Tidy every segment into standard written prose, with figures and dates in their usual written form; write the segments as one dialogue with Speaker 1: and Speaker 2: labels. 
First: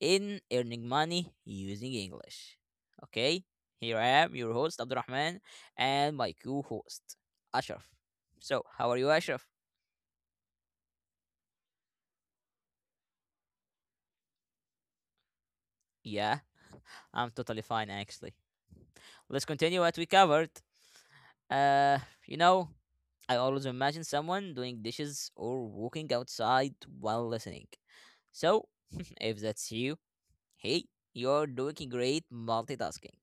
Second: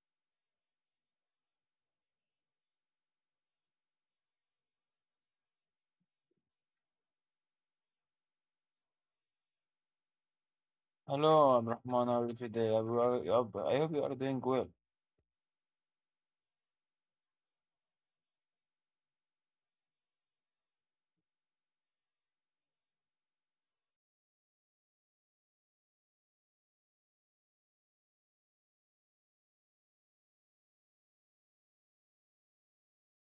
Speaker 1: in earning money using English. Okay, here I am, your host Abdurrahman, and my co-host Ashraf. So, how are you, Ashraf?
Speaker 2: Hello, Abdurrahman. How are you today? I hope you are doing well.
Speaker 1: Yeah, I'm totally fine actually. Let's continue what we covered. Uh, you know, I always imagine someone doing dishes or walking outside while listening. So, if that's you, hey, you're doing great multitasking.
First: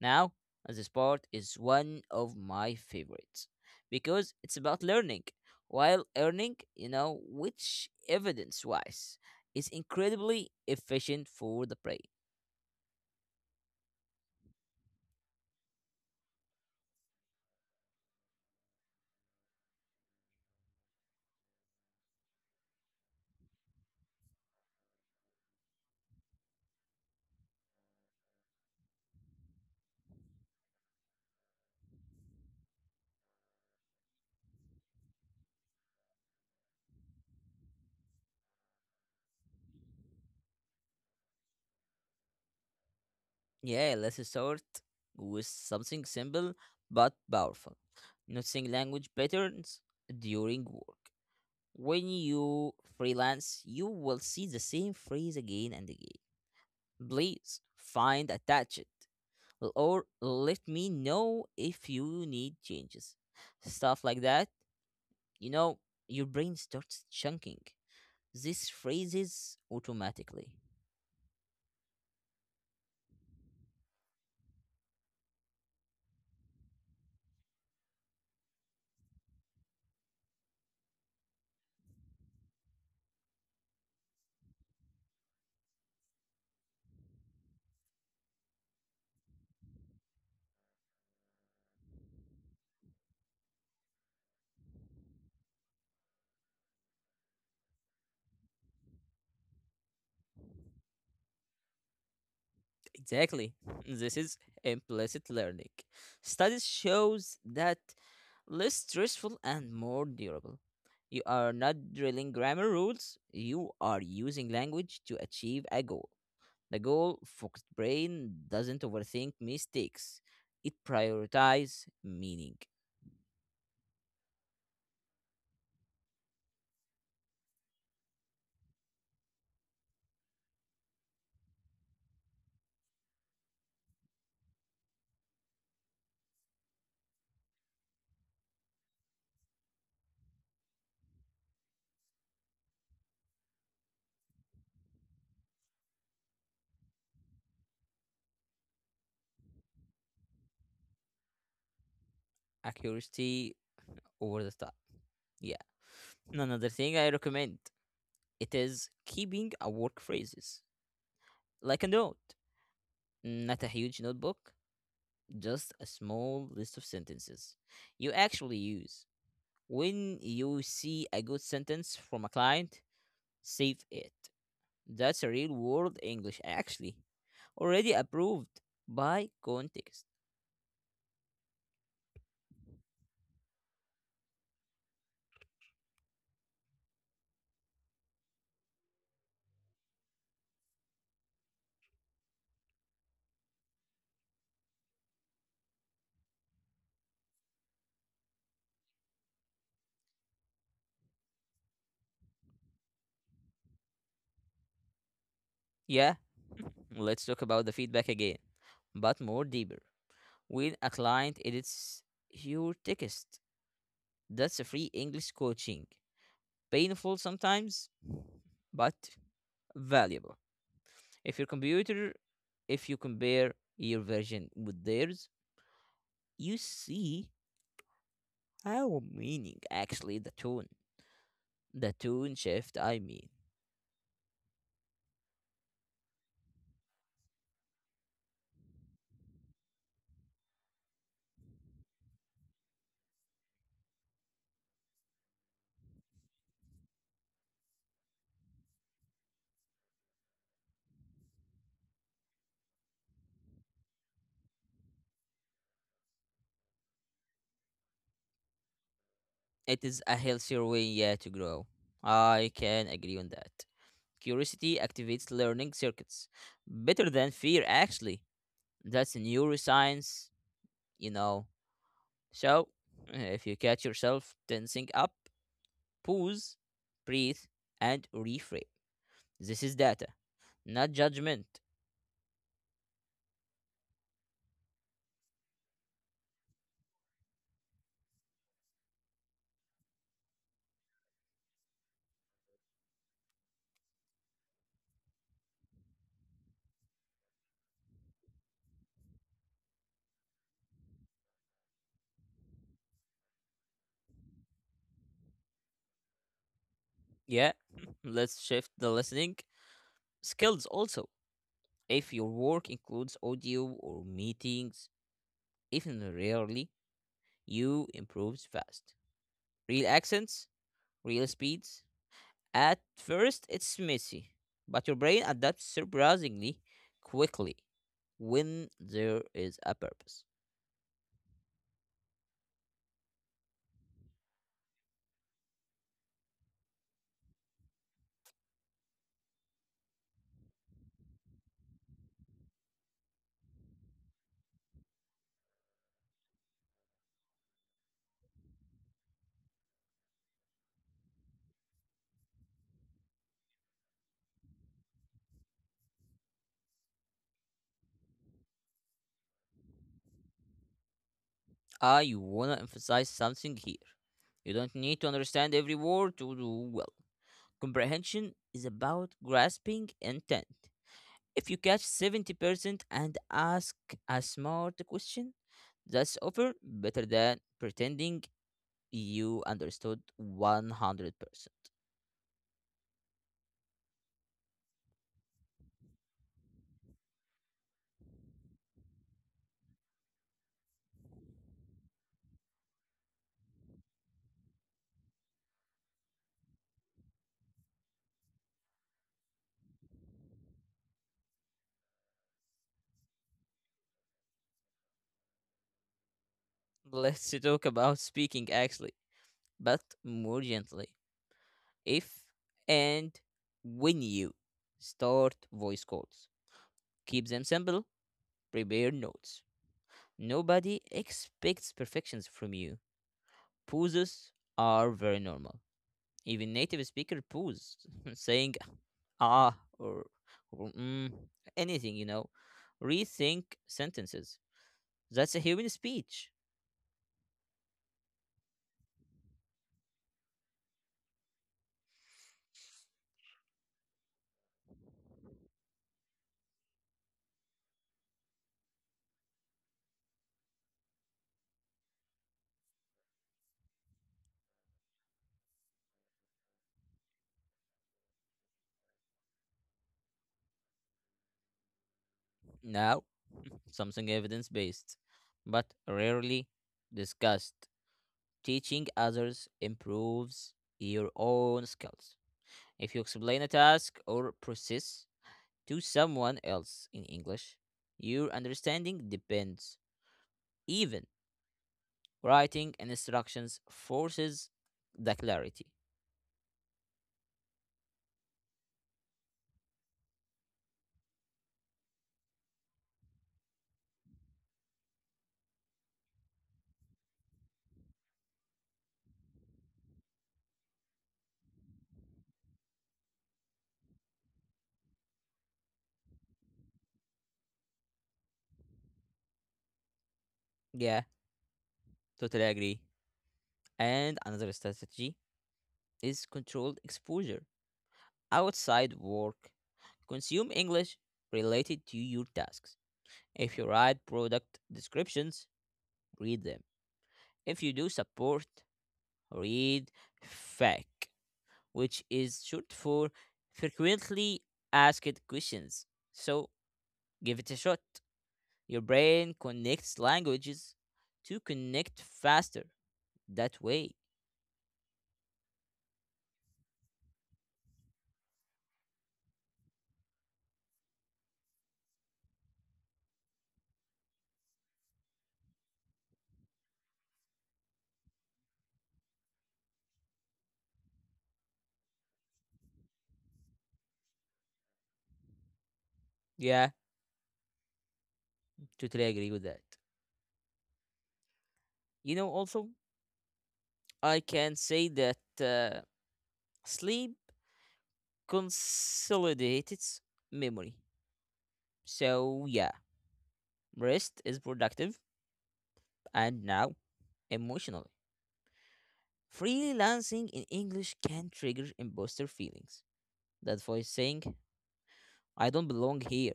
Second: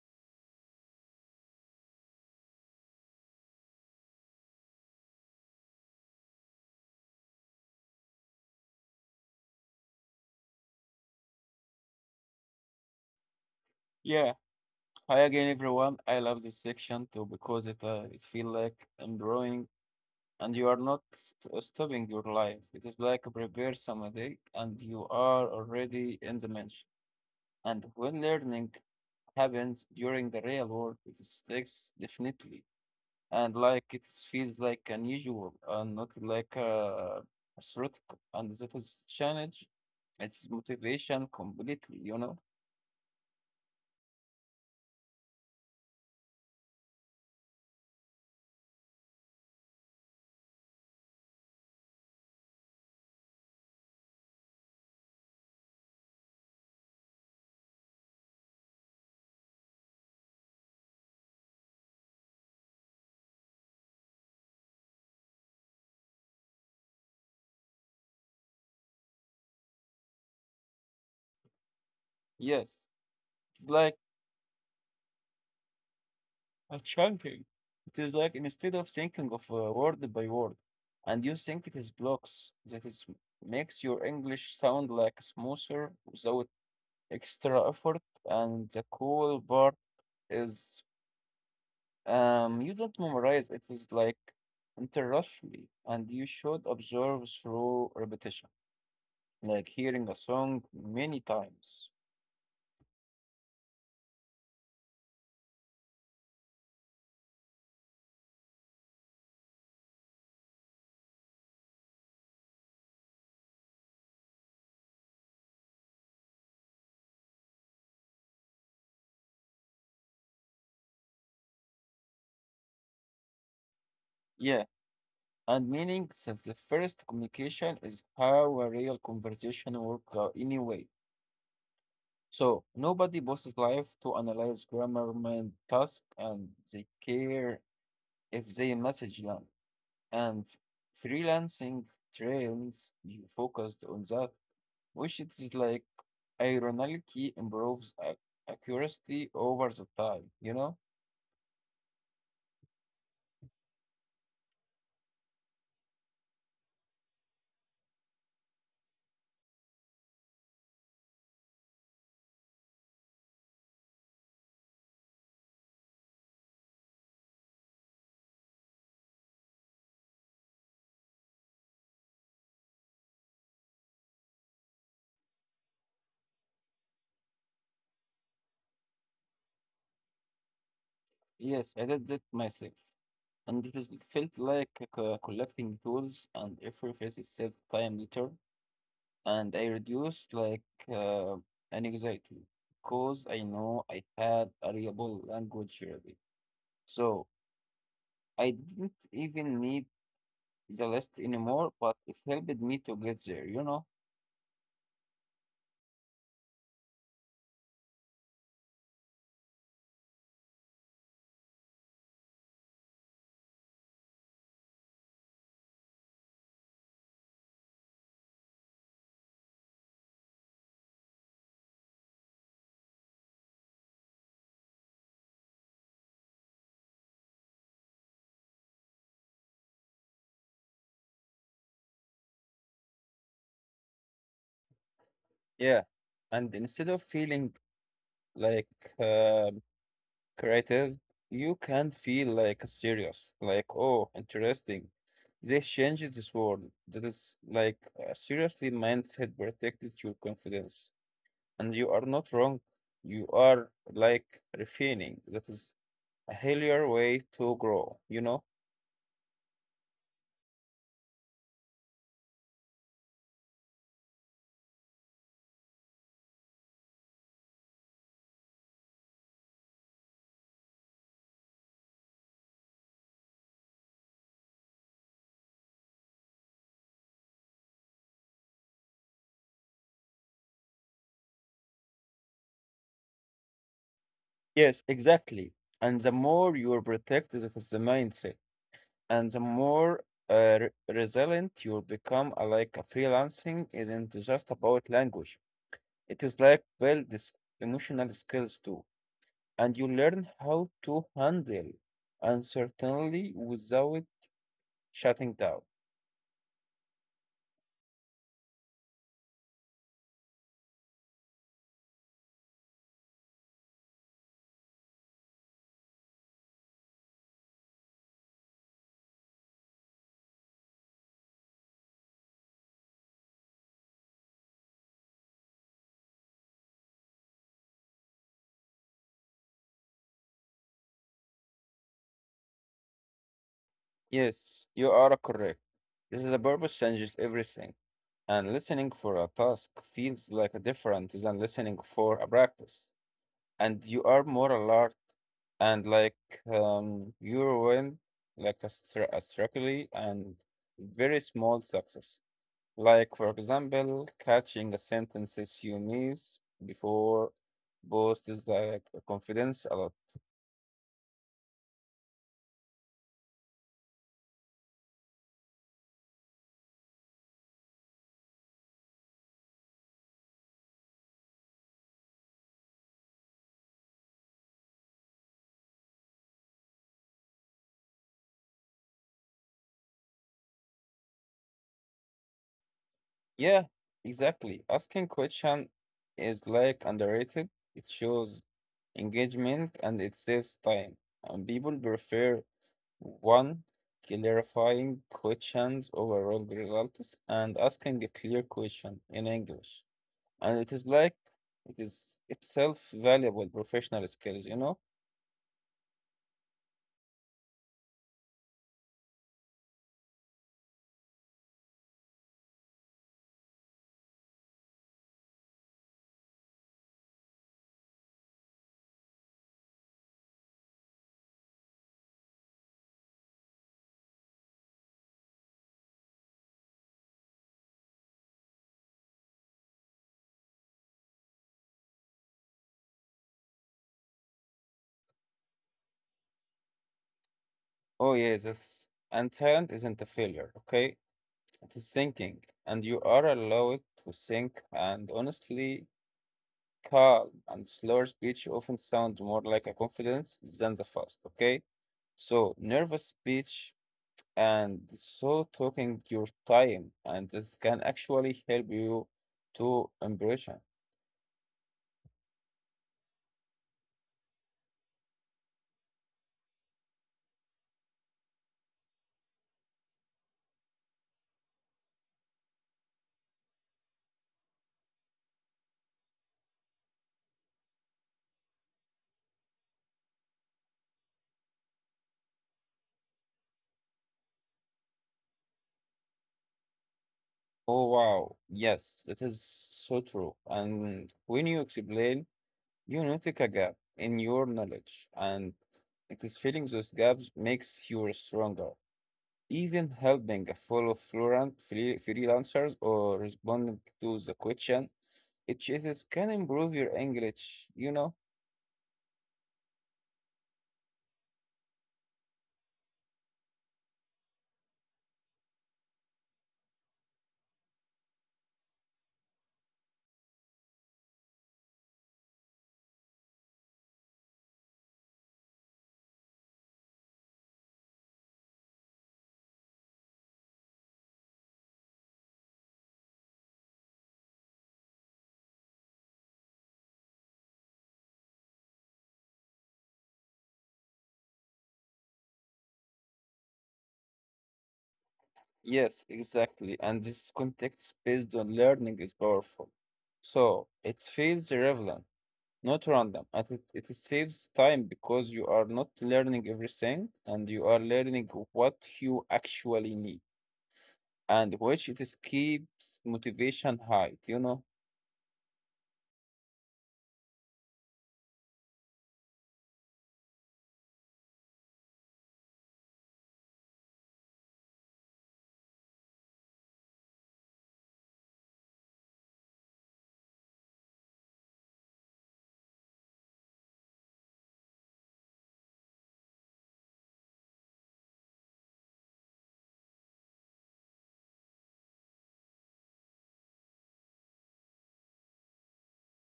Speaker 1: Now, this part is one of my favorites because it's about learning. While earning, you know, which evidence wise is incredibly efficient for the brain.
Speaker 2: Yeah. Hi again, everyone. I love this section too because it feels like I'm drawing, and you are not st stopping your life. It is like a prepare some day, and you are already in the mention. And when learning happens during the real world, it sticks definitely. And like it feels like unusual and not like theoretical. And that is change. It's motivation completely, you know?
Speaker 1: Yeah, let's start with something simple but powerful. Noticing language patterns during work. When you freelance, you will see the same phrase again and again. Please find attached, or let me know if you need changes. Stuff like that, you know, your brain starts chunking these phrases automatically.
Speaker 2: Yes, it's like a chunking. It is like instead of thinking of word by word, and you think it is blocks that is makes your English sound like smoother without extra effort. And the cool part is you don't memorize, it is like interruption, and you should observe through repetition, like hearing a song many times.
Speaker 1: Exactly. This is implicit learning. Studies shows that less stressful and more durable. You are not drilling grammar rules, you are using language to achieve a goal. The goal focused brain doesn't overthink mistakes, it prioritizes meaning,
Speaker 2: Yeah, and meaning since the first communication is how a real conversation work anyway. So nobody bosses life to analyze grammar and task, and they care if they message long. And freelancing trains you focused on that which is like ironically improves accuracy over the time, you know?
Speaker 1: accuracy over the time. Yeah. And another thing I recommend it is keeping a work phrases like a note, not a huge notebook, just a small list of sentences you actually use. When you see a good sentence from a client, save it. That's a real world English actually, already approved by context.
Speaker 2: Yes, I did that myself. And it is- it felt like collecting tools and effortless itself time later. And I reduced like uh, an anxiety because I know I had a reliable language already. So I didn't even need the list anymore, but it helped me to get there, you know?
Speaker 1: Yeah, let's talk about the feedback again, but more deeper. When a client edits your text, that's a free English coaching. Painful sometimes, but valuable. If your computer, if you compare your version with theirs, you see how meaning actually the tone shift. I mean,
Speaker 2: Yeah. And instead of feeling like uh, creators, you can feel like serious, like, oh, interesting. They changed this world. That is like seriously mindset protected your confidence. And you are not wrong. You are like refining. That is a healthier way to grow, you know?
Speaker 1: it is a healthier way, yeah, to grow. I can agree on that. Curiosity activates learning circuits better than fear actually. That's neuroscience, you know. So, if you catch yourself tensing up, pause, breathe, and reframe. This is data, not judgment.
Speaker 2: Yes, exactly. And the more you are protected, that is the mindset. And the more resilient you become, like a freelancing isn't just about language. It is like build this emotional skills too, and you learn how to handle uncertainty without shutting down.
Speaker 1: Yeah, let's shift the listening skills also. If your work includes audio or meetings, even rarely, you improves fast. Real accents, real speeds, at first, it's messy, but your brain adapts surprisingly quickly when there is a purpose.
Speaker 2: Yes, you are correct. This is a purpose changes everything, and listening for a task feels like a different than listening for a practice, and you are more alert and like you win like a, a strategy and very small success. Like, for example, catching the sentences you miss before boosts like the confidence a lot.
Speaker 1: I want to emphasize something here. You don't need to understand every word to do well. Comprehension is about grasping intent. If you catch 70% and ask a smart question, that's often better than pretending you understood 100%.
Speaker 2: Yeah, exactly. Asking question is like underrated. It shows engagement and it saves time. And people prefer one clarifying questions over all results and asking a clear question in English. And it is itself valuable professional skills, you know?
Speaker 1: Let's talk about speaking actually but more gently if and when you start voice calls. Keep them simple, prepare notes. Nobody expects perfections from you. Pauses are very normal. Even native speaker pause, saying ah, or mm, anything, you know. Rethink sentences. That's a human speech.
Speaker 2: Oh, yes, that's, and talent isn't a failure, okay? It is thinking, and you are allowed to think, and honestly, calm and slower speech often sound more like a confidence than the fast, okay? So, nervous speech and so talking your time, and this can actually help you to impression.
Speaker 1: Now, something evidence based, but rarely discussed. Teaching others improves your own skills. If you explain a task or process to someone else in English, your understanding depends. Even writing instructions forces the clarity.
Speaker 2: Oh, wow, yes, that is so true. And when you explain, you notice a gap in your knowledge, and it is filling those gaps makes you stronger. Even helping a fellow fluent freelancers or responding to the question, it is can improve your English, you know?
Speaker 1: Yeah, totally agree. And another strategy is controlled exposure. Outside work, consume English related to your tasks. If you write product descriptions, read them. If you do support, read FAQ, which is short for frequently asked questions. So give it a shot. Your brain connects languages to connect faster that way.
Speaker 2: Yes, exactly. And this context based on learning is powerful. So it feels relevant, not random, and it saves time because you are not learning everything and you are learning what you actually need. And which it is keeps motivation high, you know?
Speaker 1: Yeah, totally agree with that. You know, also, I can say that uh, sleep consolidates memory. So, yeah, rest is productive and now emotional. Freelancing in English can trigger imposter feelings. That voice saying, I don't belong here,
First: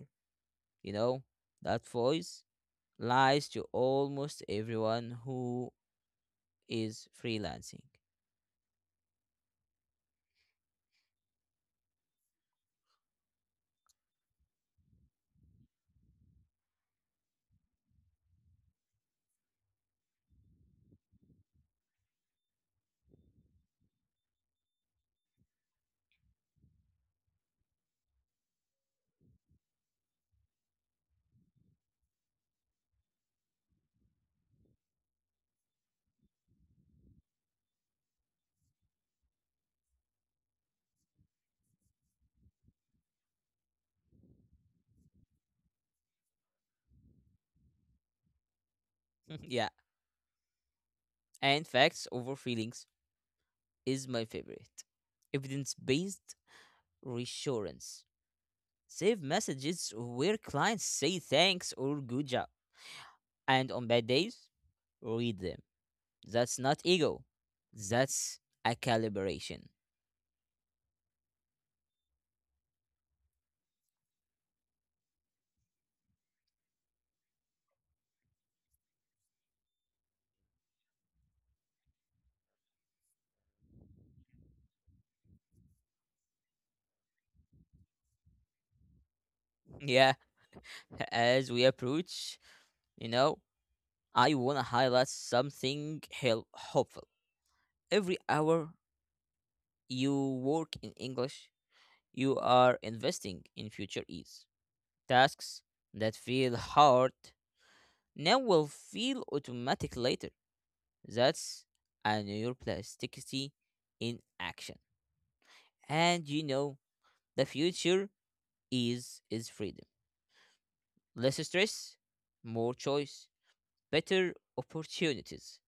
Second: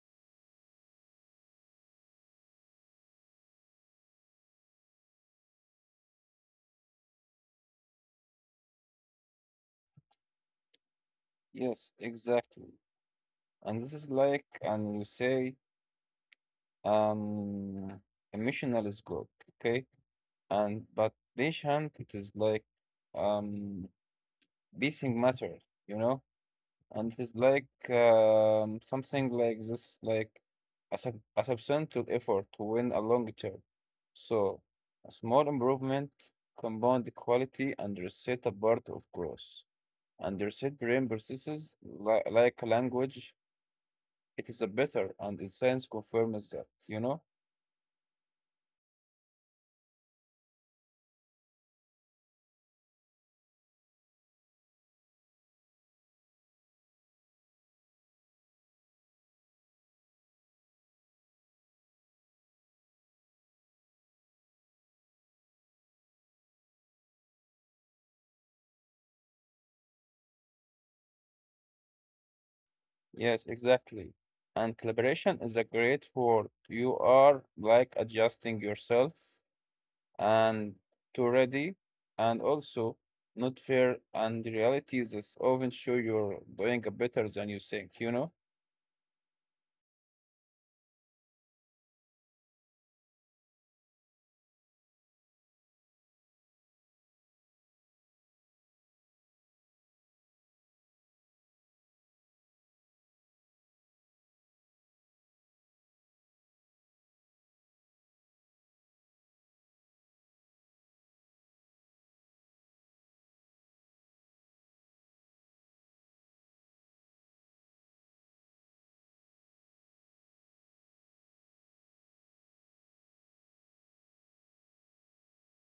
Speaker 1: you know? That voice lies to almost everyone who is freelancing.
Speaker 2: Yes, exactly. And this is like, and you say, um, emotional is good, okay? And but patient, it is like, um, pacing matters, you know? And it is like, something like this, like a, sub a substantial effort to win a long term. So, a small improvement compound the quality and reset a part of growth. And their said, brain processes li like language. It is a better, and the science confirms that, you know?
Speaker 1: Yeah, and facts over feelings is my favorite. Evidence based reassurance. Save messages where clients say thanks or good job. And on bad days, read them. That's not ego, that's a calibration.
Speaker 2: Yes, exactly. And collaboration is a great word. You are like adjusting yourself and to ready, and also not fair. And the reality is, often show you're doing better than you think, you know?
Speaker 1: Yeah. As we approach, you know, I want to highlight something hopeful. Every hour you work in English, you are investing in future ease. Tasks that feel hard now will feel automatic later. That's a neuroplasticity in action. And you know, the future is freedom. Less stress, more choice, better opportunities.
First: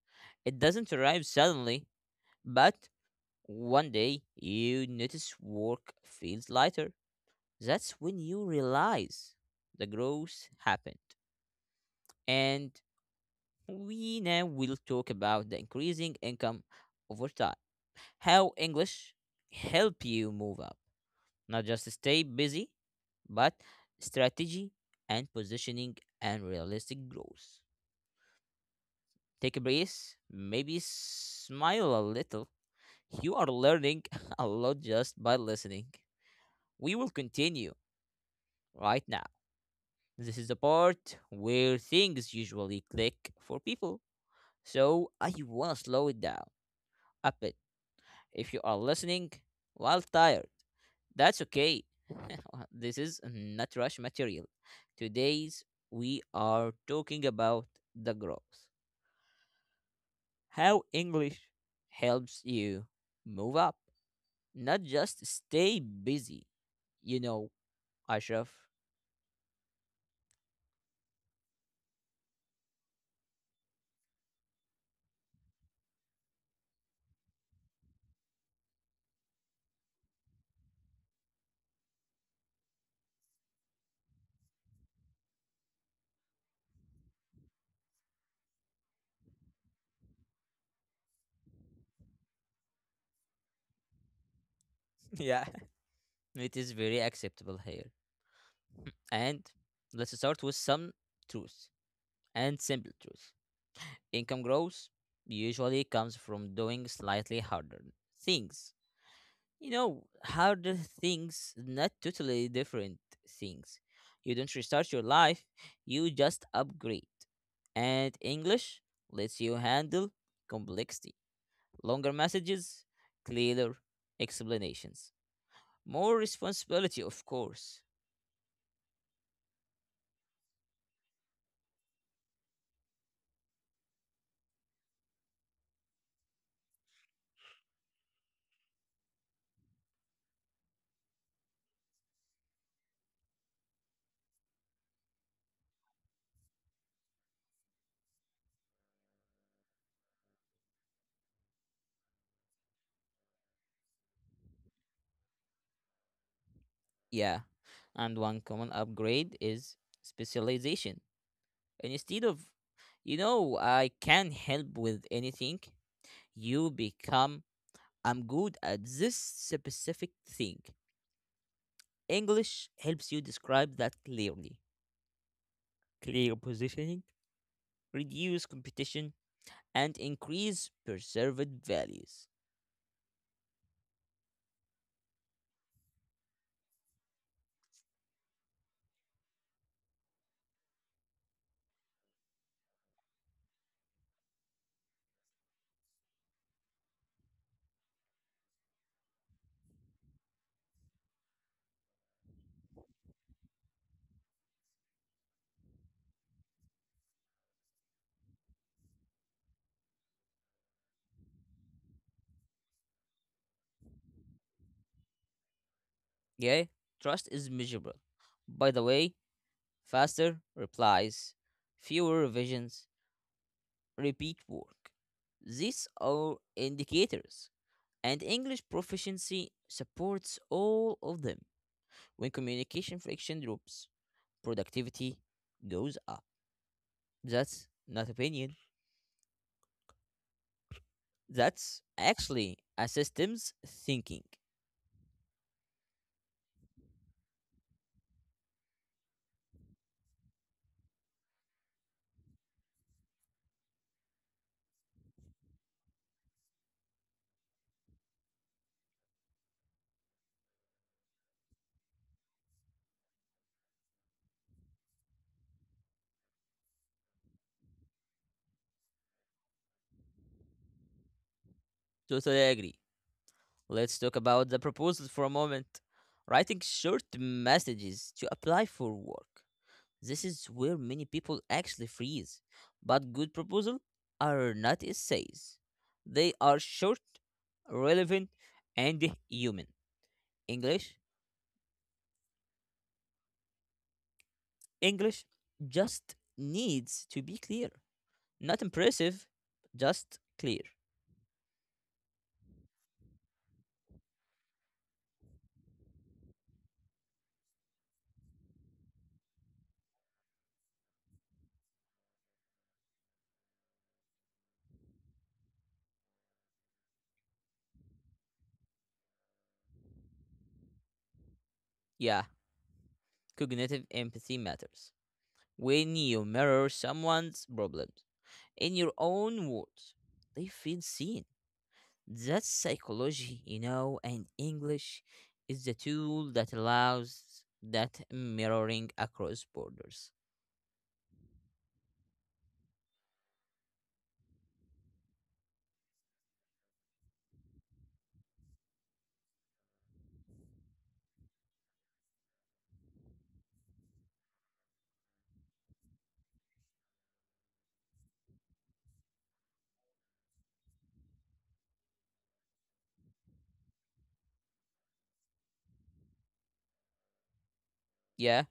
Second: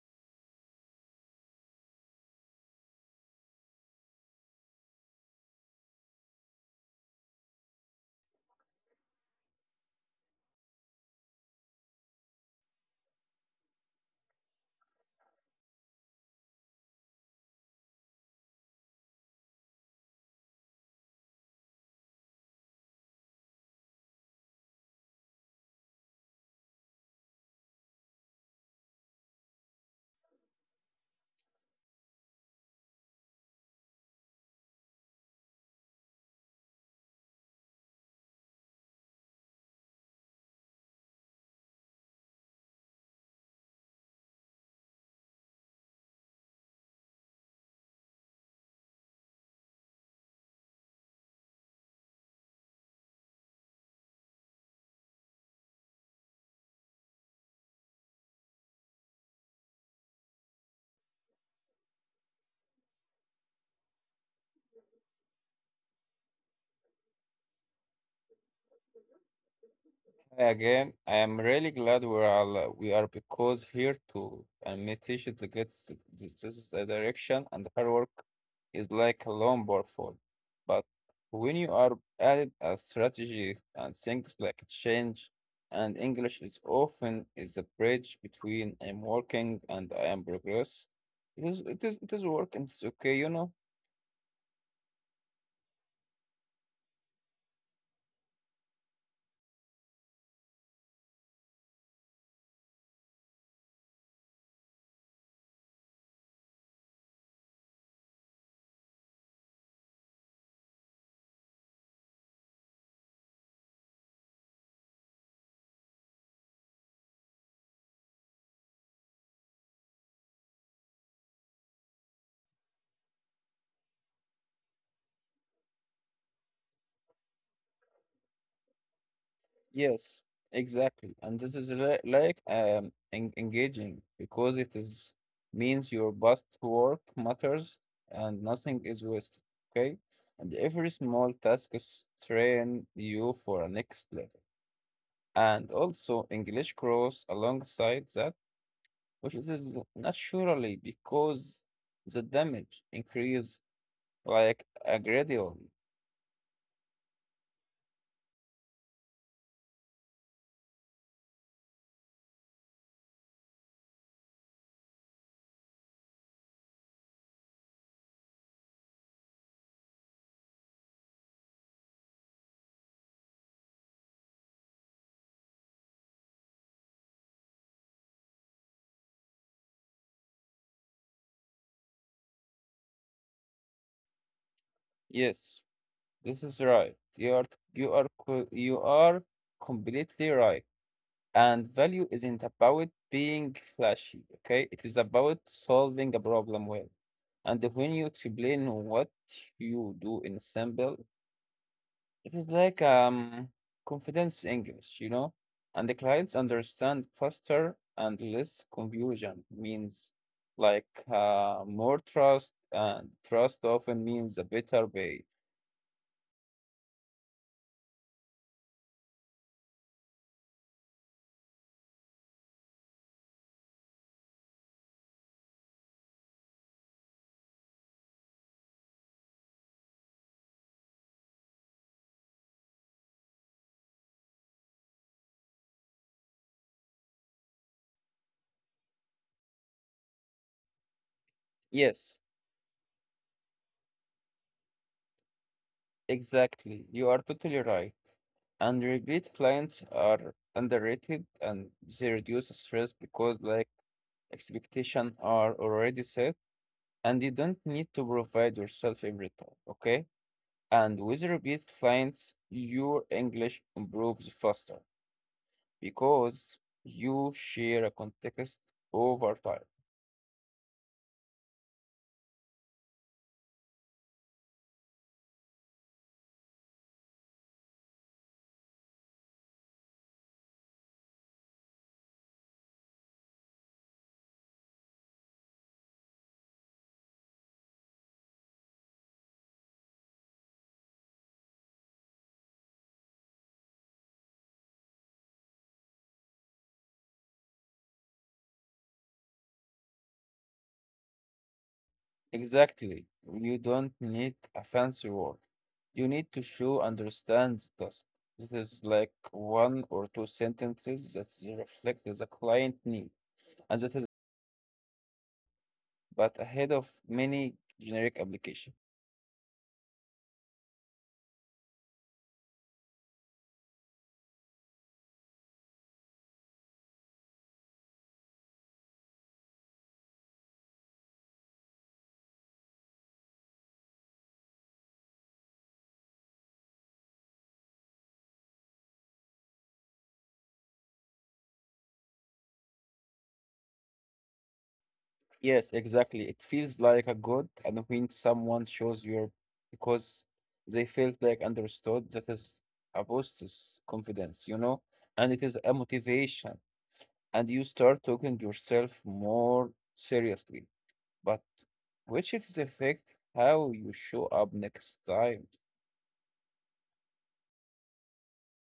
Speaker 1: It doesn't arrive suddenly, but one day you notice work feels lighter. That's when you realize the growth happened. And we now will talk about the increasing income over time. How English help you move up, not just stay busy, but strategy and positioning and realistic growth. Take a breath, maybe smile a little. You are learning a lot just by listening. We will continue right now. This is the part where things usually click for people. So I wanna slow it down a bit. If you are listening while tired, that's okay. This is not rush material. Today's we are talking about the growth. How English helps you move up, not just stay busy. You know, Ashraf.
Speaker 2: Hi again. I am really glad we are because here to and meditation to get this is the direction and hard work is like a longboard fall. But when you are added a strategy and things like change and English is often is a bridge between I'm working and I am progress. It is work and it's okay, you know.
Speaker 1: Yeah, it is very acceptable here. And let's start with some truth and simple truth. Income growth usually comes from doing slightly harder things. You know, harder things, not totally different things. You don't restart your life, you just upgrade. And English lets you handle complexity, longer messages, clearer explanations, more responsibility, of course.
Speaker 2: Yes, exactly. And this is like en engaging because it is means your best work matters and nothing is wasted, okay? And every small task is train you for a next level. And also English grows alongside that, which is naturally because the damage increase like a gradually.
Speaker 1: Yeah. And one common upgrade is specialization. And instead of, you know, I can help with anything, you become, I'm good at this specific thing. English helps you describe that clearly. Clear positioning, reduce competition, and increase perceived values.
Speaker 2: Yes, this is right. You are completely right. And value isn't about being flashy, okay? It is about solving a problem well. And when you explain what you do in simple, it is like confidence English, you know? And the clients understand faster and less confusion means like more trust and trust often means a better pay.
Speaker 1: Yeah, trust is measurable. By the way, faster replies, fewer revisions, repeat work. These are indicators, and English proficiency supports all of them. When communication friction drops, productivity goes up. That's not opinion. That's
Speaker 2: Yes,
Speaker 1: actually a systems thinking.
Speaker 2: exactly, you are totally right. And repeat clients are underrated and they reduce stress because like expectations are already set and you don't need to provide yourself every time, okay? And with repeat clients, your English improves faster because you share a context over time.
Speaker 1: Totally agree. Let's talk about the proposal for a moment. Writing short messages to apply for work. This is where many people actually freeze. But good proposals are not essays. They are short, relevant, and human. English, English just needs to be clear. Not impressive, just clear.
Speaker 2: Exactly. You don't need a fancy word. You need to show understands task. This is like one or two sentences that reflect the client need, and that is but ahead of many generic application.
Speaker 1: Yeah, cognitive empathy matters. When you mirror someone's problems in your own words, they feel seen. That's psychology, you know, and English is the tool that allows that mirroring across borders.
Speaker 2: Yes, exactly. It feels like a good, and when someone shows your because they felt like understood, that is a boosts confidence, you know, and it is a motivation, and you start taking yourself more seriously but which is affect how you show up next time.
Speaker 1: Yeah,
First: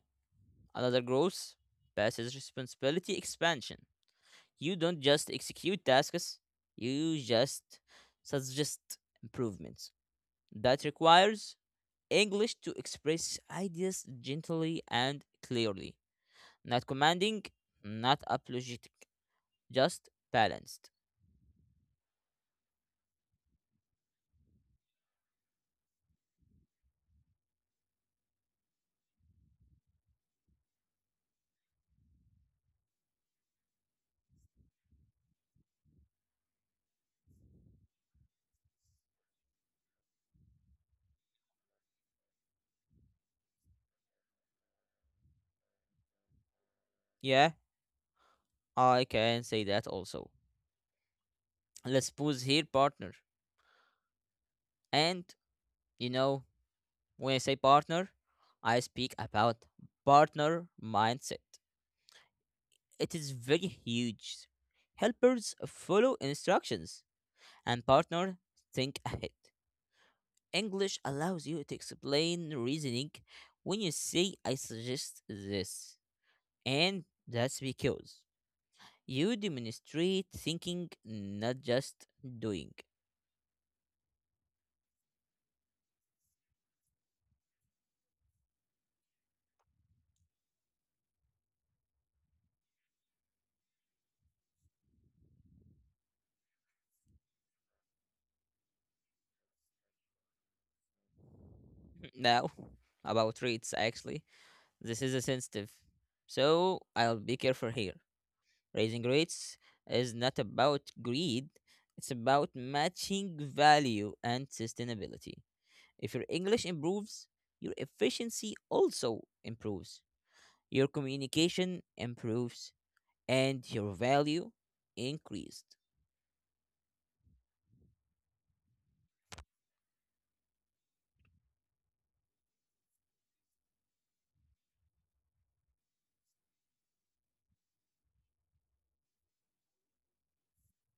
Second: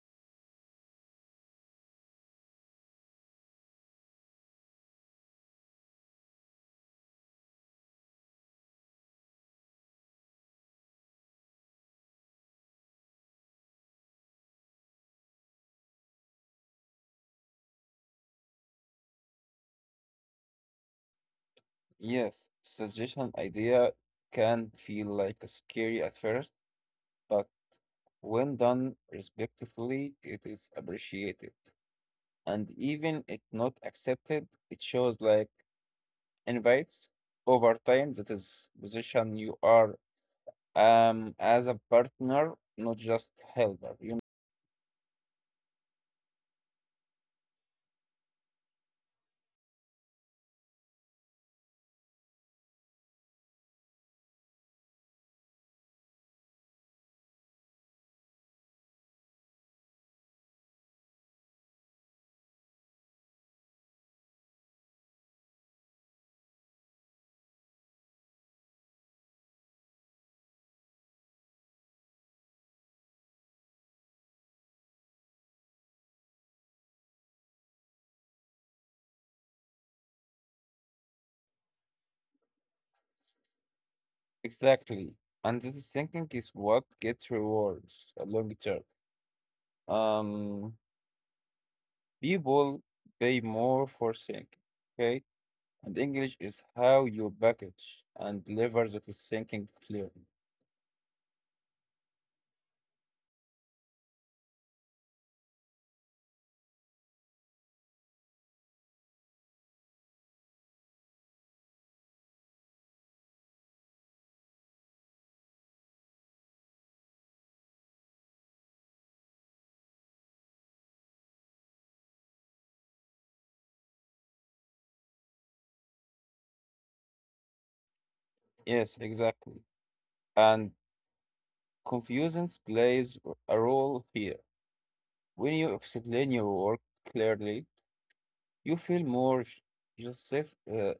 Speaker 1: another growth passes responsibility expansion. You don't just execute tasks, you just suggest improvements. That requires English to express ideas gently and clearly, not commanding, not apologetic, just balanced.
Speaker 2: Yes, suggestion idea can feel like scary at first, but when done respectfully, it is appreciated. And even if not accepted, it shows like invites over time that is position you are as a partner, not just helper. You know?
Speaker 1: Yeah, I can say that also. Let's pause here, partner. And you know, when I say partner, I speak about partner mindset. It is very huge. Helpers follow instructions, and partner think ahead. English allows you to explain reasoning when you say, I suggest this. And that's because you demonstrate thinking, not just doing.
Speaker 2: Exactly. And this thinking is what gets rewards long term. Um, people pay more for sync, okay? And English is how you package and deliver that is thinking clearly.
Speaker 1: Now, about traits, actually. This is a sensitive. So I'll be careful here. Raising rates is not about greed, it's about matching value and sustainability. If your English improves, your efficiency also improves, your communication improves, and your value increased.
Speaker 2: Yes, exactly. And confusions plays a role here. When you explain your work clearly, you feel more sh- just shift,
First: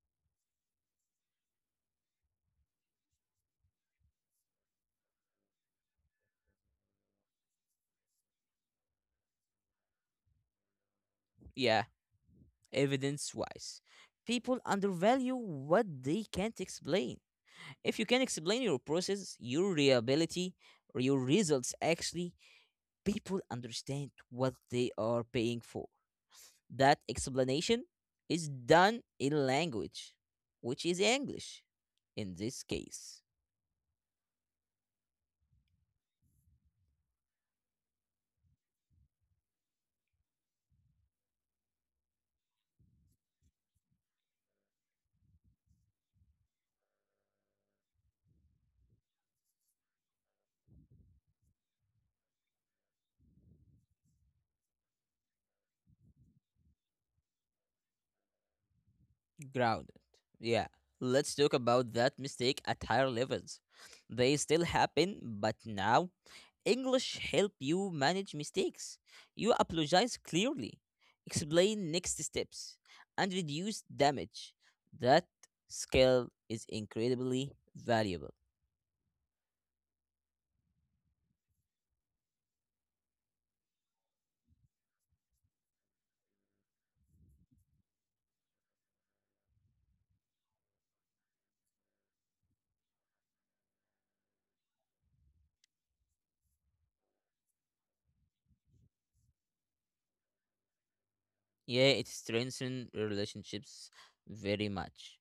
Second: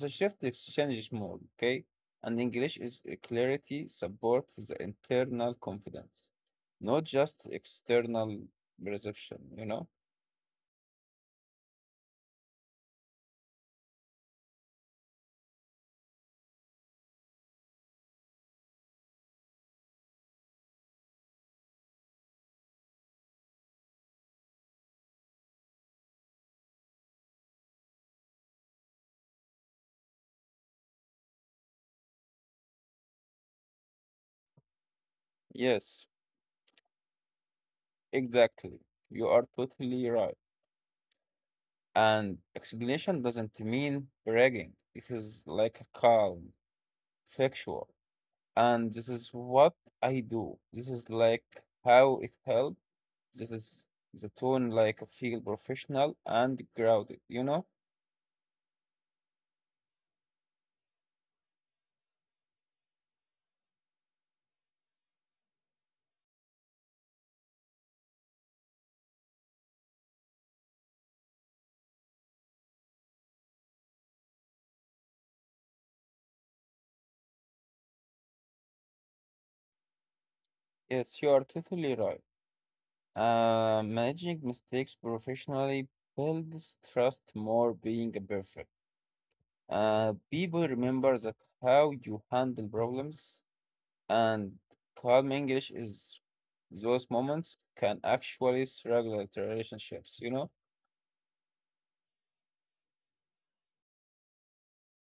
Speaker 2: the shift exchanges more, okay? And English is a clarity supports the internal confidence, not just external perception, you know?
Speaker 1: Yeah, evidence wise. People undervalue what they can't explain. If you can explain your process, your reliability, or your results actually people understand what they are paying for. That explanation is done in language, which is English in this case.
Speaker 2: Yes, exactly. You are totally right. And explanation doesn't mean bragging. It is like a calm, factual. And this is what I do. This is like how it helped. This is the tone like I feel professional and grounded, you know?
Speaker 1: Grounded. Yeah. Let's talk about that mistake at higher levels. They still happen, but now English help you manage mistakes. You apologize clearly, explain next steps, and reduce damage. That skill is incredibly valuable.
Speaker 2: Yes, you are totally right. Managing mistakes professionally builds trust more being a perfect. People remember that how you handle problems and calm English is those moments can actually regulate relationships, you know?
Speaker 1: Yeah, it strengthens relationships very much.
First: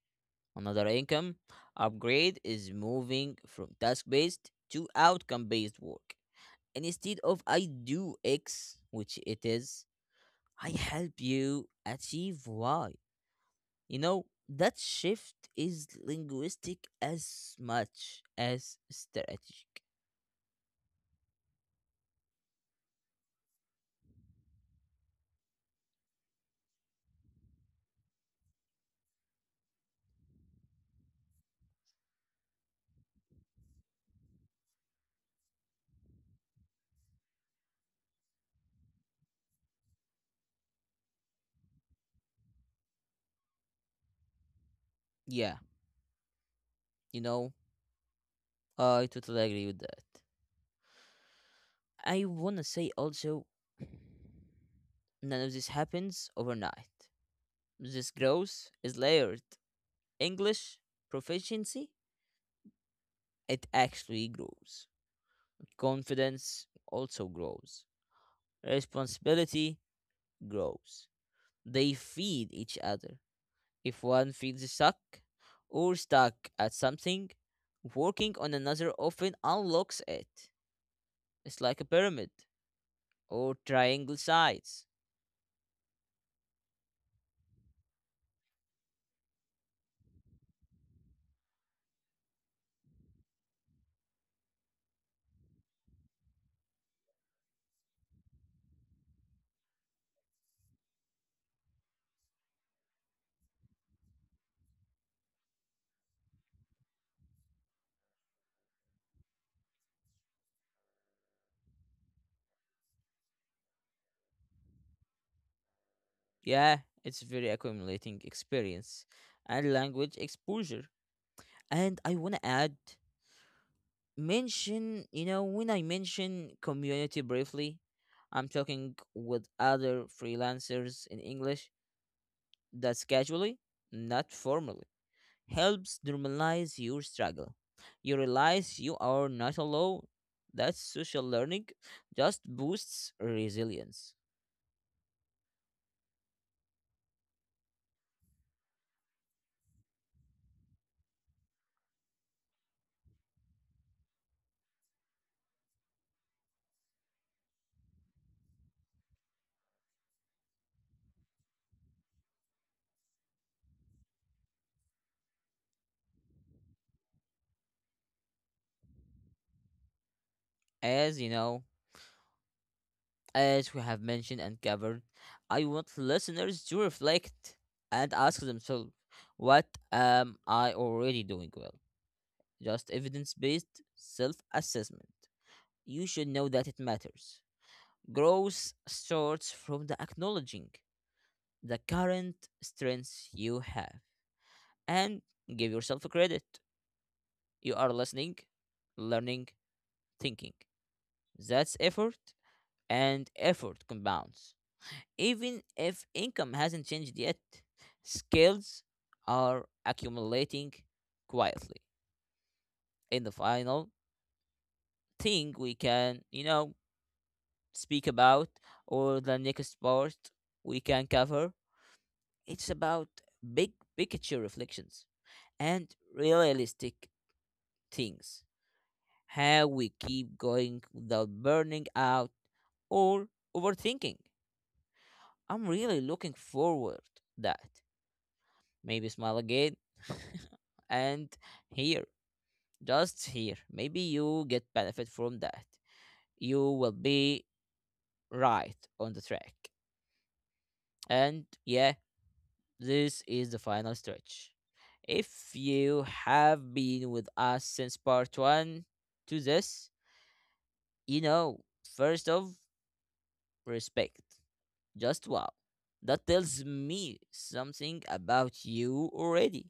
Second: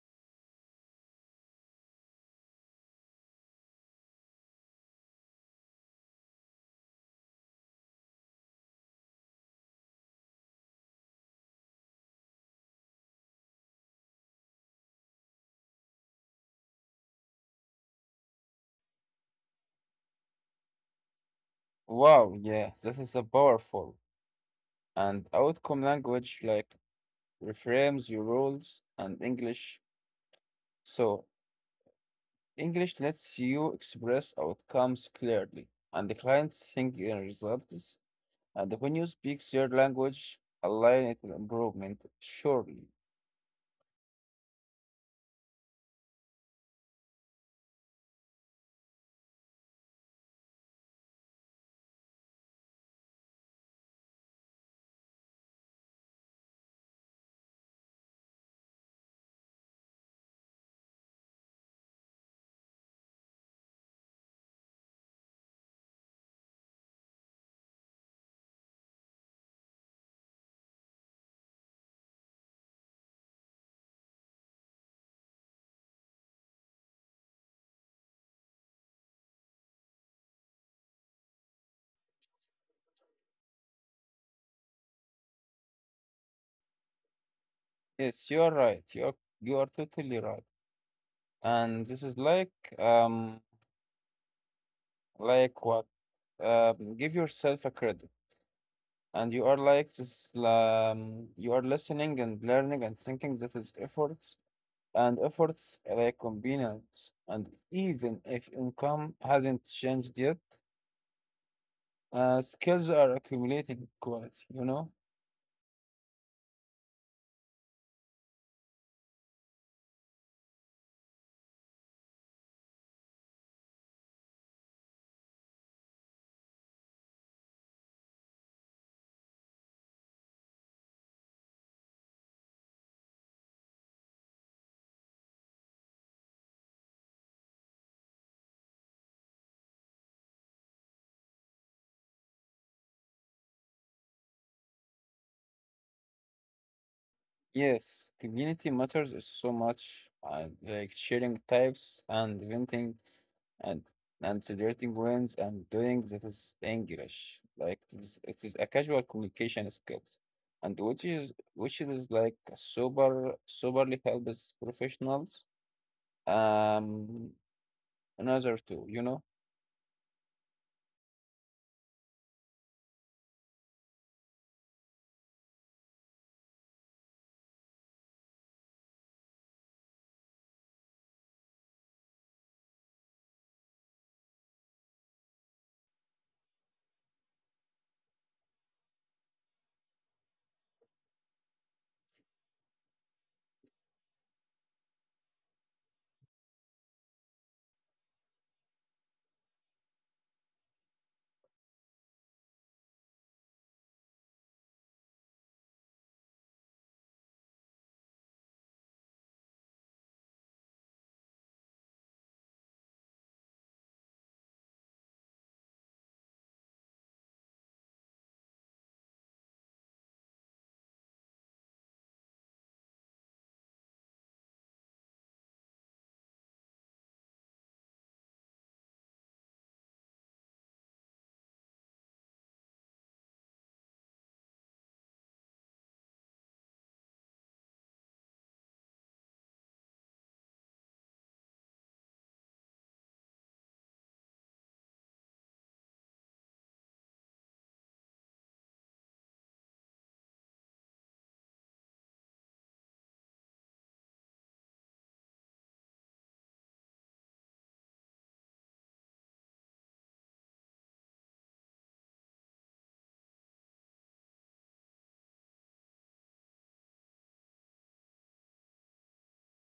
Speaker 1: Another income upgrade is moving from task based to outcome based work. And instead of I do X, which it is, I help you achieve Y. You know, that shift is linguistic as much as strategic.
Speaker 2: Wow, yeah, that is a powerful and outcome language like reframes your rules and English. So English lets you express outcomes clearly and the clients think in results and when you speak their language, align it with improvement, surely.
Speaker 1: Yeah, you know, I totally agree with that. I wanna say also, none of this happens overnight. This growth is layered. English proficiency, it actually grows. Confidence also grows. Responsibility grows. They feed each other. If one feels stuck or stuck at something, working on another often unlocks it. It's like a pyramid or triangle sides.
Speaker 2: Yes, you are right. You are totally right. And this is like um like what? Give yourself a credit. And you are like this, you are listening and learning and thinking that is efforts and efforts like convenience. And even if income hasn't changed yet, skills are accumulating quality, you know?
Speaker 1: Yeah, it's very accumulating experience and language exposure. And I want to add mention, you know, when I mention community briefly, I'm talking with other freelancers in English, that's casually, not formally, helps normalize your struggle. You realize you are not alone. That social learning just boosts resilience.
Speaker 2: Yes, community matters is so much, like sharing types and venting and celebrating wins and doing that is English. Like it is a casual communication skills, and which is like sober soberly helps professionals. Um, another two, you know.
Speaker 1: As you know, as we have mentioned and covered, I want listeners to reflect and ask themselves, what am I already doing well? Just evidence based self assessment. You should know that it matters. Growth starts from the acknowledging the current strengths you have and give yourself a credit. You are listening, learning, thinking. That's effort, and effort compounds. Even if income hasn't changed yet, skills are accumulating quietly. In the final thing, we can, you know, speak about or the next part we can cover. It's about big picture reflections and realistic things. How we keep going without burning out or overthinking. I'm really looking forward that. Maybe smile again and here, just here. Maybe you get benefit from that. You will be right on the track. And yeah, this is the final stretch. If you have been with us since part one to this, you know, first of respect. Just wow. That tells me something about you already.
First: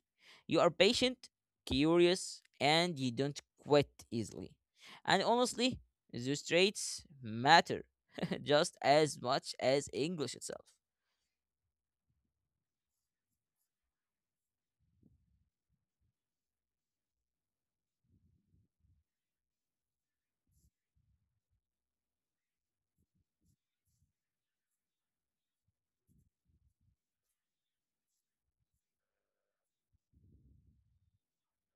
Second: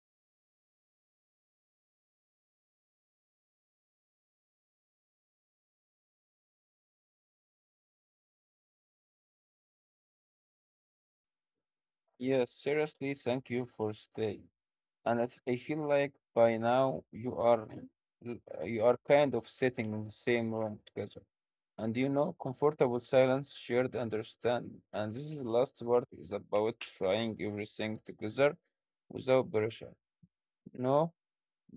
Speaker 1: You are patient, curious, and you don't quit easily. And honestly, those traits matter just as much as English itself.
Speaker 2: Yes, seriously, thank you for staying. And I feel like by now you are kind of sitting in the same room together. And you know, comfortable silence, shared understanding. And this is the last part is about trying everything together without pressure. No,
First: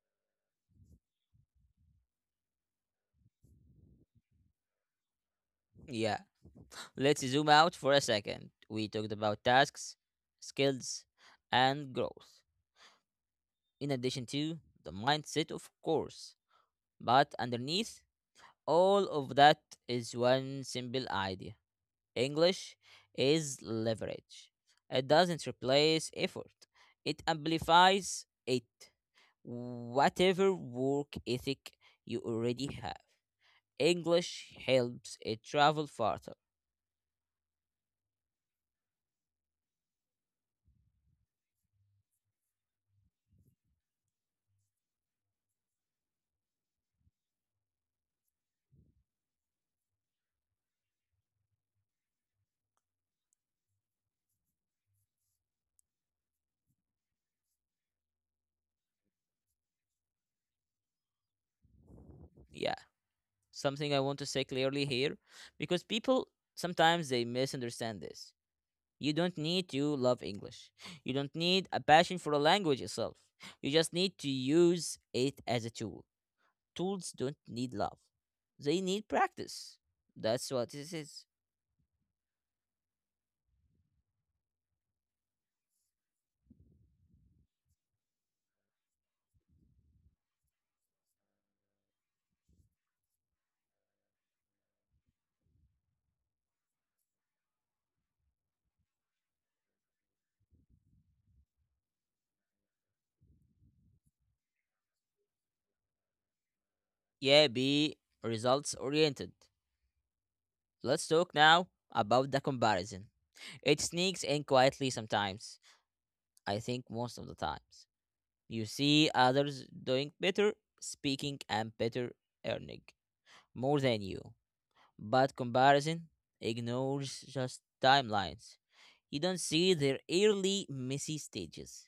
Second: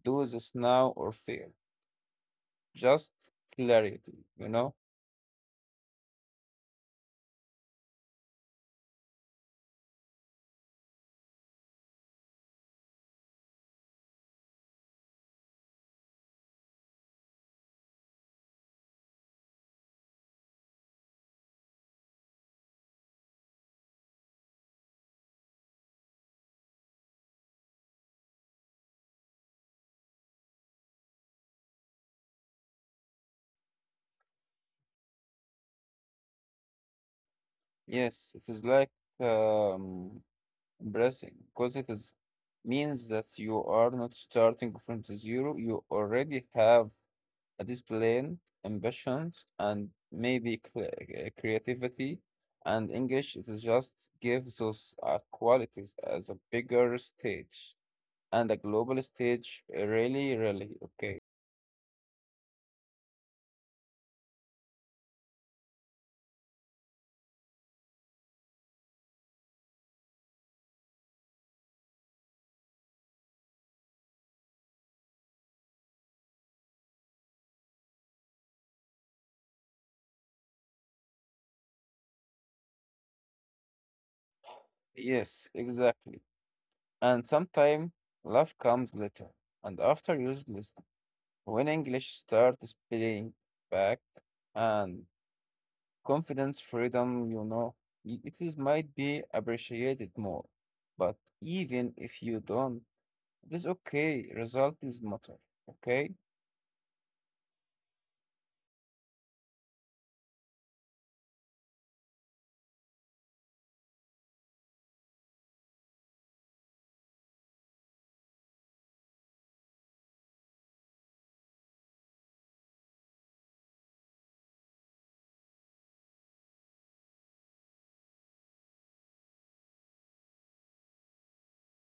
Speaker 2: do this now or fail. Just clarity, you know?
Speaker 1: Yeah. Let's zoom out for a second. We talked about tasks, skills, and growth, in addition to the mindset, of course. But underneath all of that is one simple idea. English is leverage. It doesn't replace effort, it amplifies it. Whatever work ethic you already have, English helps it travel farther.
Speaker 2: Yes, it is like um embracing because it is means that you are not starting from the zero. You already have discipline, ambitions, and maybe creativity. And English it is just gives those qualities as a bigger stage and a global stage. Really, really okay.
Speaker 1: Yeah. Something I want to say clearly here, because people sometimes they misunderstand this. You don't need to love English. You don't need a passion for a language itself. You just need to use it as a tool. Tools don't need love. They need practice. That's what this is.
Speaker 2: Yes, exactly. And sometimes love comes later, and after years listen, when English starts playing back and confidence, freedom, you know, it is might be appreciated more. But even if you don't, this okay, result is matter. Okay?
Speaker 1: Yeah, be results oriented. Let's talk now about the comparison. It sneaks in quietly sometimes. I think most of the times. You see others doing better, speaking and better earning more than you. But comparison ignores just timelines. You don't see their early messy stages.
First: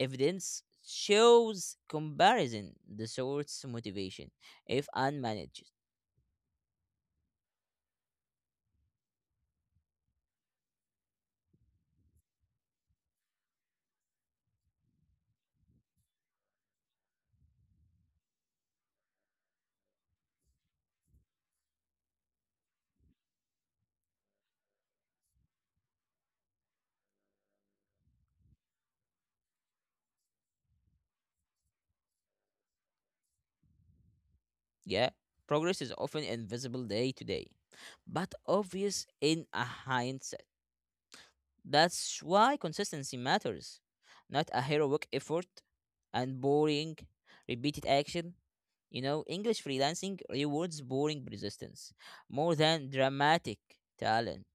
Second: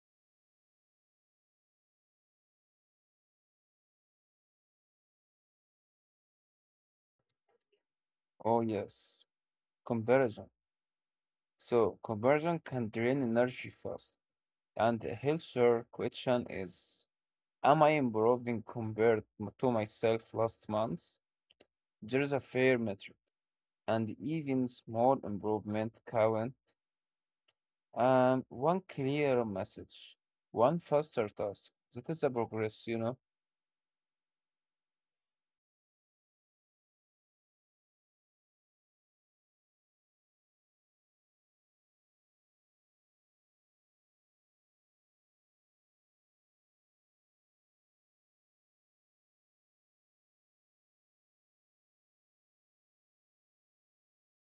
Speaker 1: Evidence shows comparison distorts motivation if unmanaged.
Speaker 2: Oh yes. Comparison. So comparison can drain energy fast. And the healthier question is am I improving compared to myself last month? There is a fair metric and even small improvement count and one clear message. One faster task. That is a progress, you know?
Speaker 1: Yeah, progress is often invisible day to day, but obvious in a hindsight. That's why consistency matters, not a heroic effort and boring, repeated action. You know, English freelancing rewards boring persistence more than dramatic talent.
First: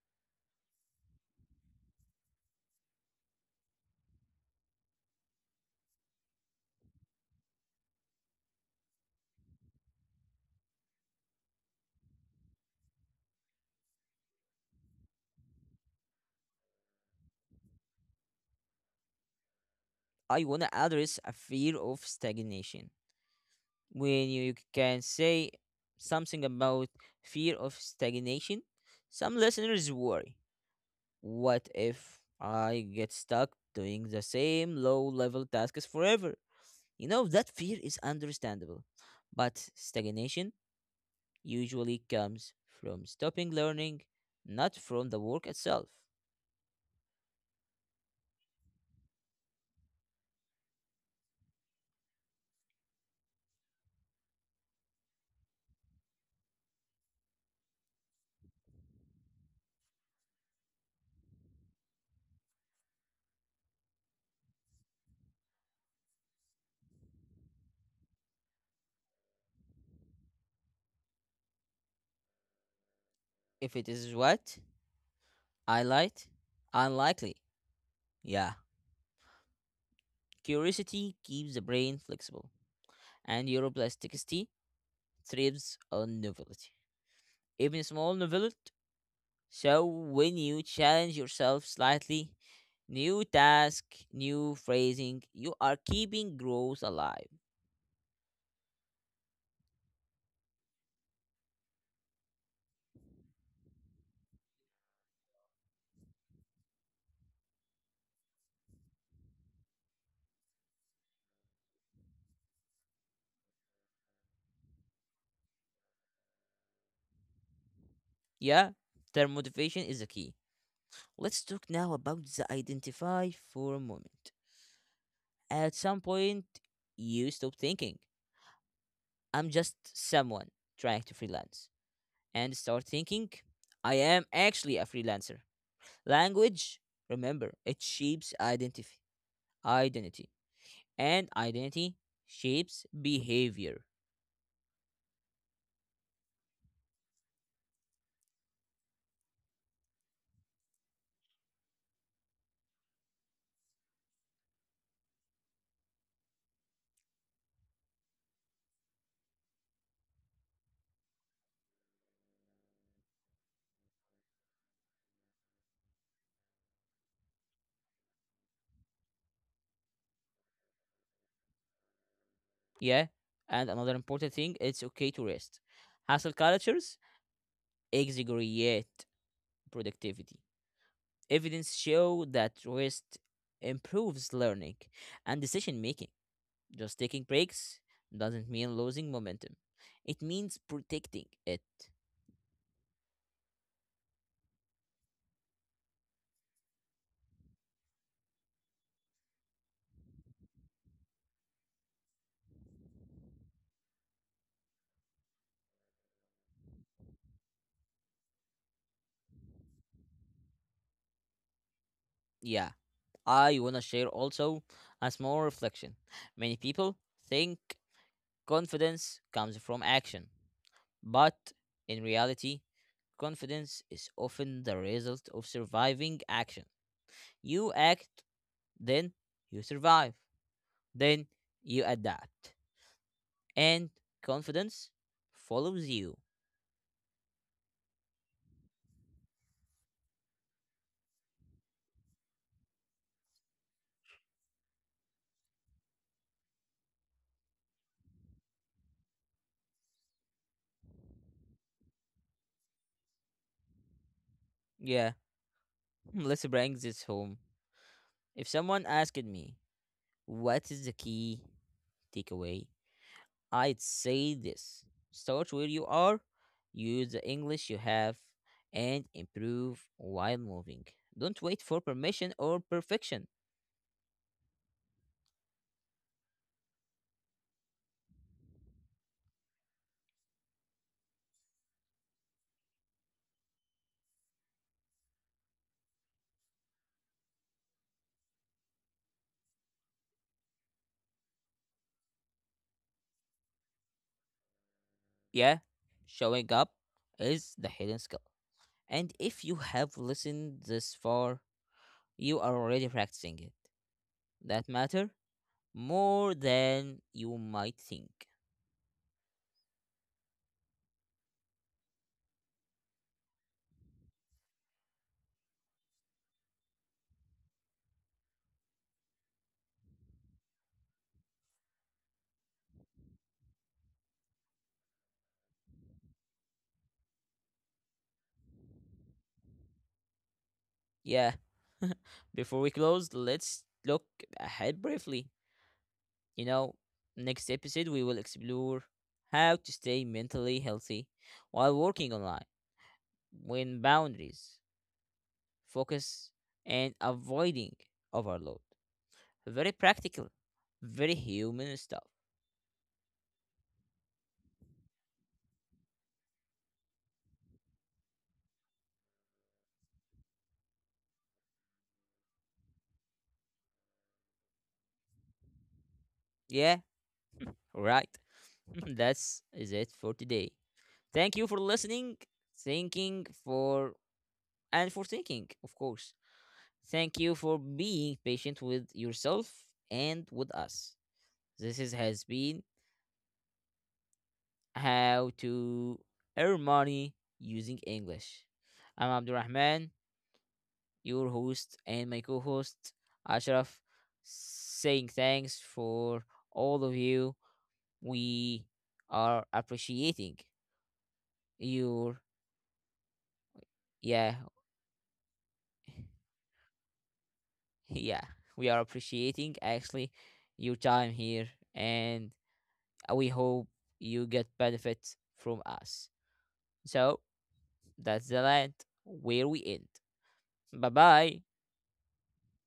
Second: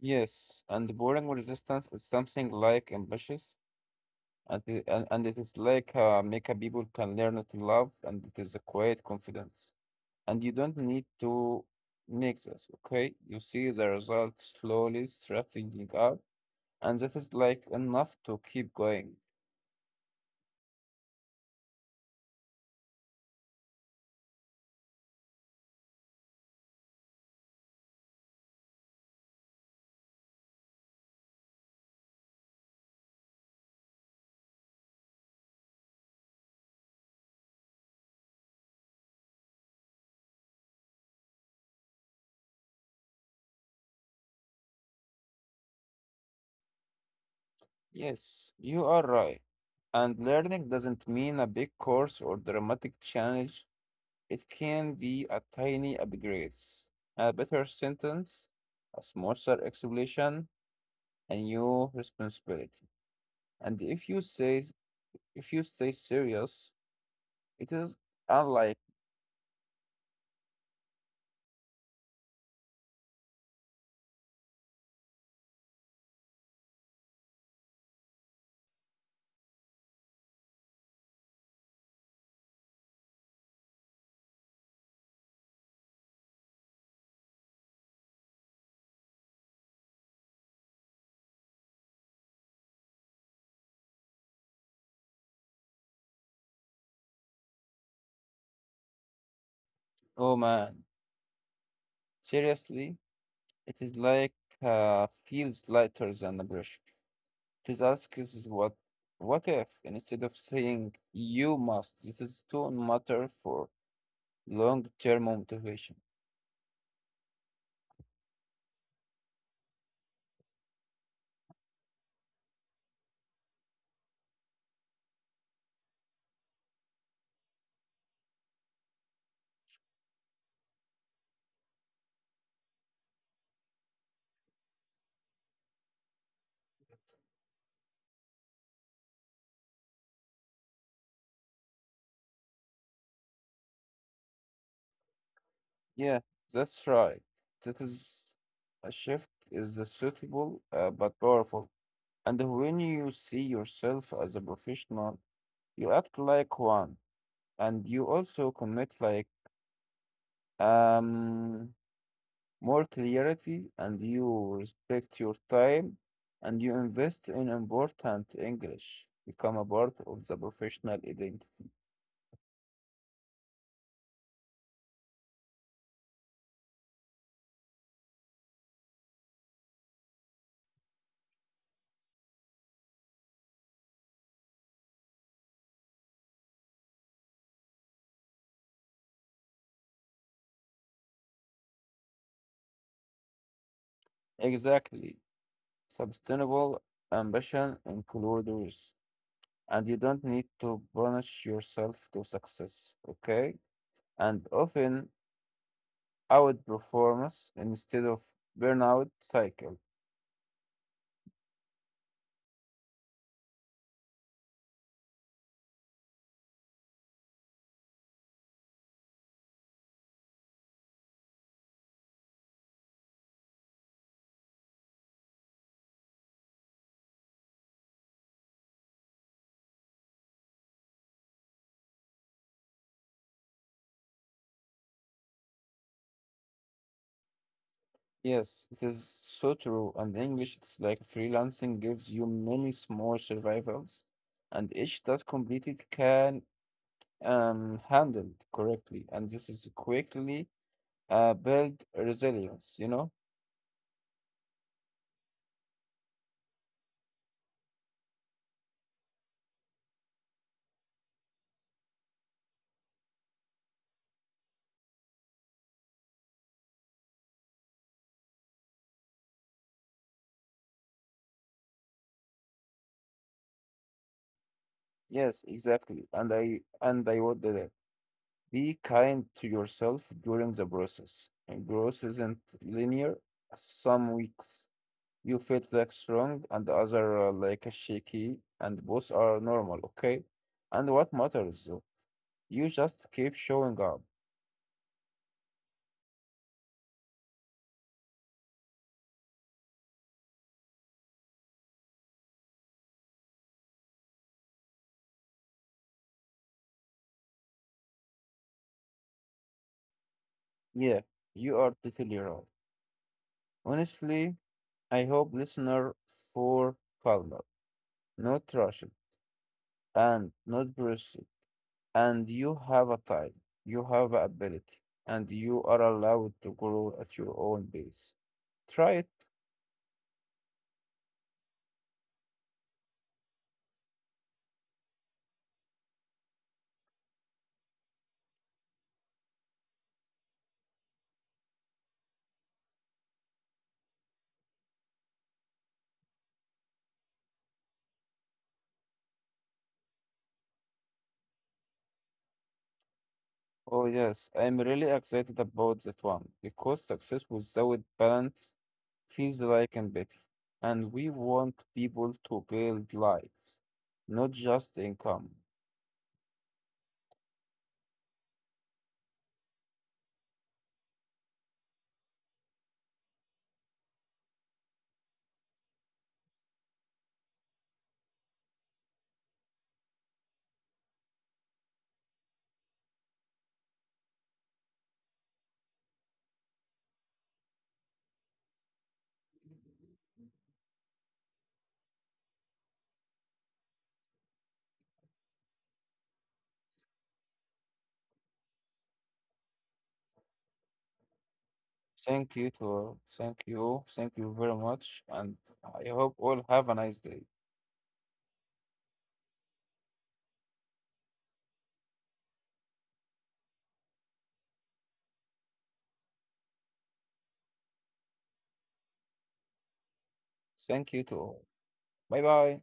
Speaker 2: Yes. And boring resistance is something like ambitious and and it is like make a people can learn to love and it is a quiet confidence and you don't need to mix us, okay, you see the result slowly straightening up and that is like enough to keep going.
Speaker 1: I want to address a fear of stagnation. When you can say something about fear of stagnation, some listeners worry, what if I get stuck doing the same low level tasks forever? You know, that fear is understandable, but stagnation usually comes from stopping learning, not from the work itself.
Speaker 2: Yes, you are right, and learning doesn't mean a big course or dramatic change, it can be a tiny upgrades, a better sentence, a smoother explanation, a new responsibility, and if you say, if you stay serious, it is unlike,
Speaker 1: If it is what? I light? Unlikely. Yeah. Curiosity keeps the brain flexible, and neuroplasticity thrives on novelty. Even small novelty. So when you challenge yourself slightly, new task, new phrasing, you are keeping growth alive.
Speaker 2: oh man, seriously, it is like feels lighter than a brush. It is asks is what if instead of saying you must, this is too matter for long term motivation.
Speaker 1: Yeah, their motivation is the key. Let's talk now about the identify for a moment. At some point, you stop thinking, I'm just someone trying to freelance, and start thinking, I am actually a freelancer. Language, remember, it shapes identity, identity, and identity shapes behavior.
Speaker 2: Yeah, that's right. That is a shift is a suitable but powerful. And when you see yourself as a professional, you act like one and you also connect like um, more clarity, and you respect your time, and you invest in important English. Become a part of the professional identity.
Speaker 1: Yeah, and another important thing, it's okay to rest. Hustle cultures exaggerate productivity. Evidence show that rest improves learning and decision making. Just taking breaks doesn't mean losing momentum. It means protecting it.
Speaker 2: Exactly. Sustainable ambition includes risk, and you don't need to punish yourself to success. Okay? And often outperformance instead of burnout cycle.
Speaker 1: Yeah, I want to share also a small reflection. Many people think confidence comes from action, but in reality, confidence is often the result of surviving action. You act, then you survive, then you adapt. And confidence follows you.
Speaker 2: Yes, it is so true. And English, it's like freelancing gives you many small survivals, and each task completed can handled correctly. And this is quickly build resilience, you know?
Speaker 1: Yeah, let's bring this home. If someone asked me, what is the key takeaway? I'd say this: start where you are, use the English you have, and improve while moving. Don't wait for permission or perfection.
Speaker 2: Yes, exactly. And I would be kind to yourself during the process. And growth isn't linear. Some weeks you felt like strong and the other like a shaky, and both are normal, okay? And what matters? You just keep showing up.
Speaker 1: Yeah, showing up is the hidden skill. And if you have listened this far, you are already practicing it. That matter more than you might think.
Speaker 2: Yeah, you are totally right. Honestly, I hope listener for calmer, not rushing, and not brushy. And you have a time, you have a ability, and you are allowed to grow at your own pace. Try it.
Speaker 1: Yeah. Before we close, let's look ahead briefly. You know, next episode we will explore how to stay mentally healthy while working online, when boundaries, focus, and avoiding overload. Very practical, very human stuff.
Speaker 2: Oh yes, I'm really excited about that one because success without balance feels like empathy, and we want people to build lives, not just income.
Speaker 1: Yeah, right. That's is it for today. Thank you for listening, thinking for and for thinking, of course. Thank you for being patient with yourself and with us. This is, has been How to Earn Money Using English. I'm Abdurrahman, your host, and my co host, Ashraf, saying thanks for all of you. We are appreciating your,
Speaker 2: Thank you to thank
Speaker 1: yeah,
Speaker 2: you very much, and I hope all have a nice day.
Speaker 1: yeah, we are appreciating actually your time here and we hope you get benefits from us. So that's the land where we end. Bye
Speaker 2: Thank you to
Speaker 1: bye.
Speaker 2: all. Bye bye.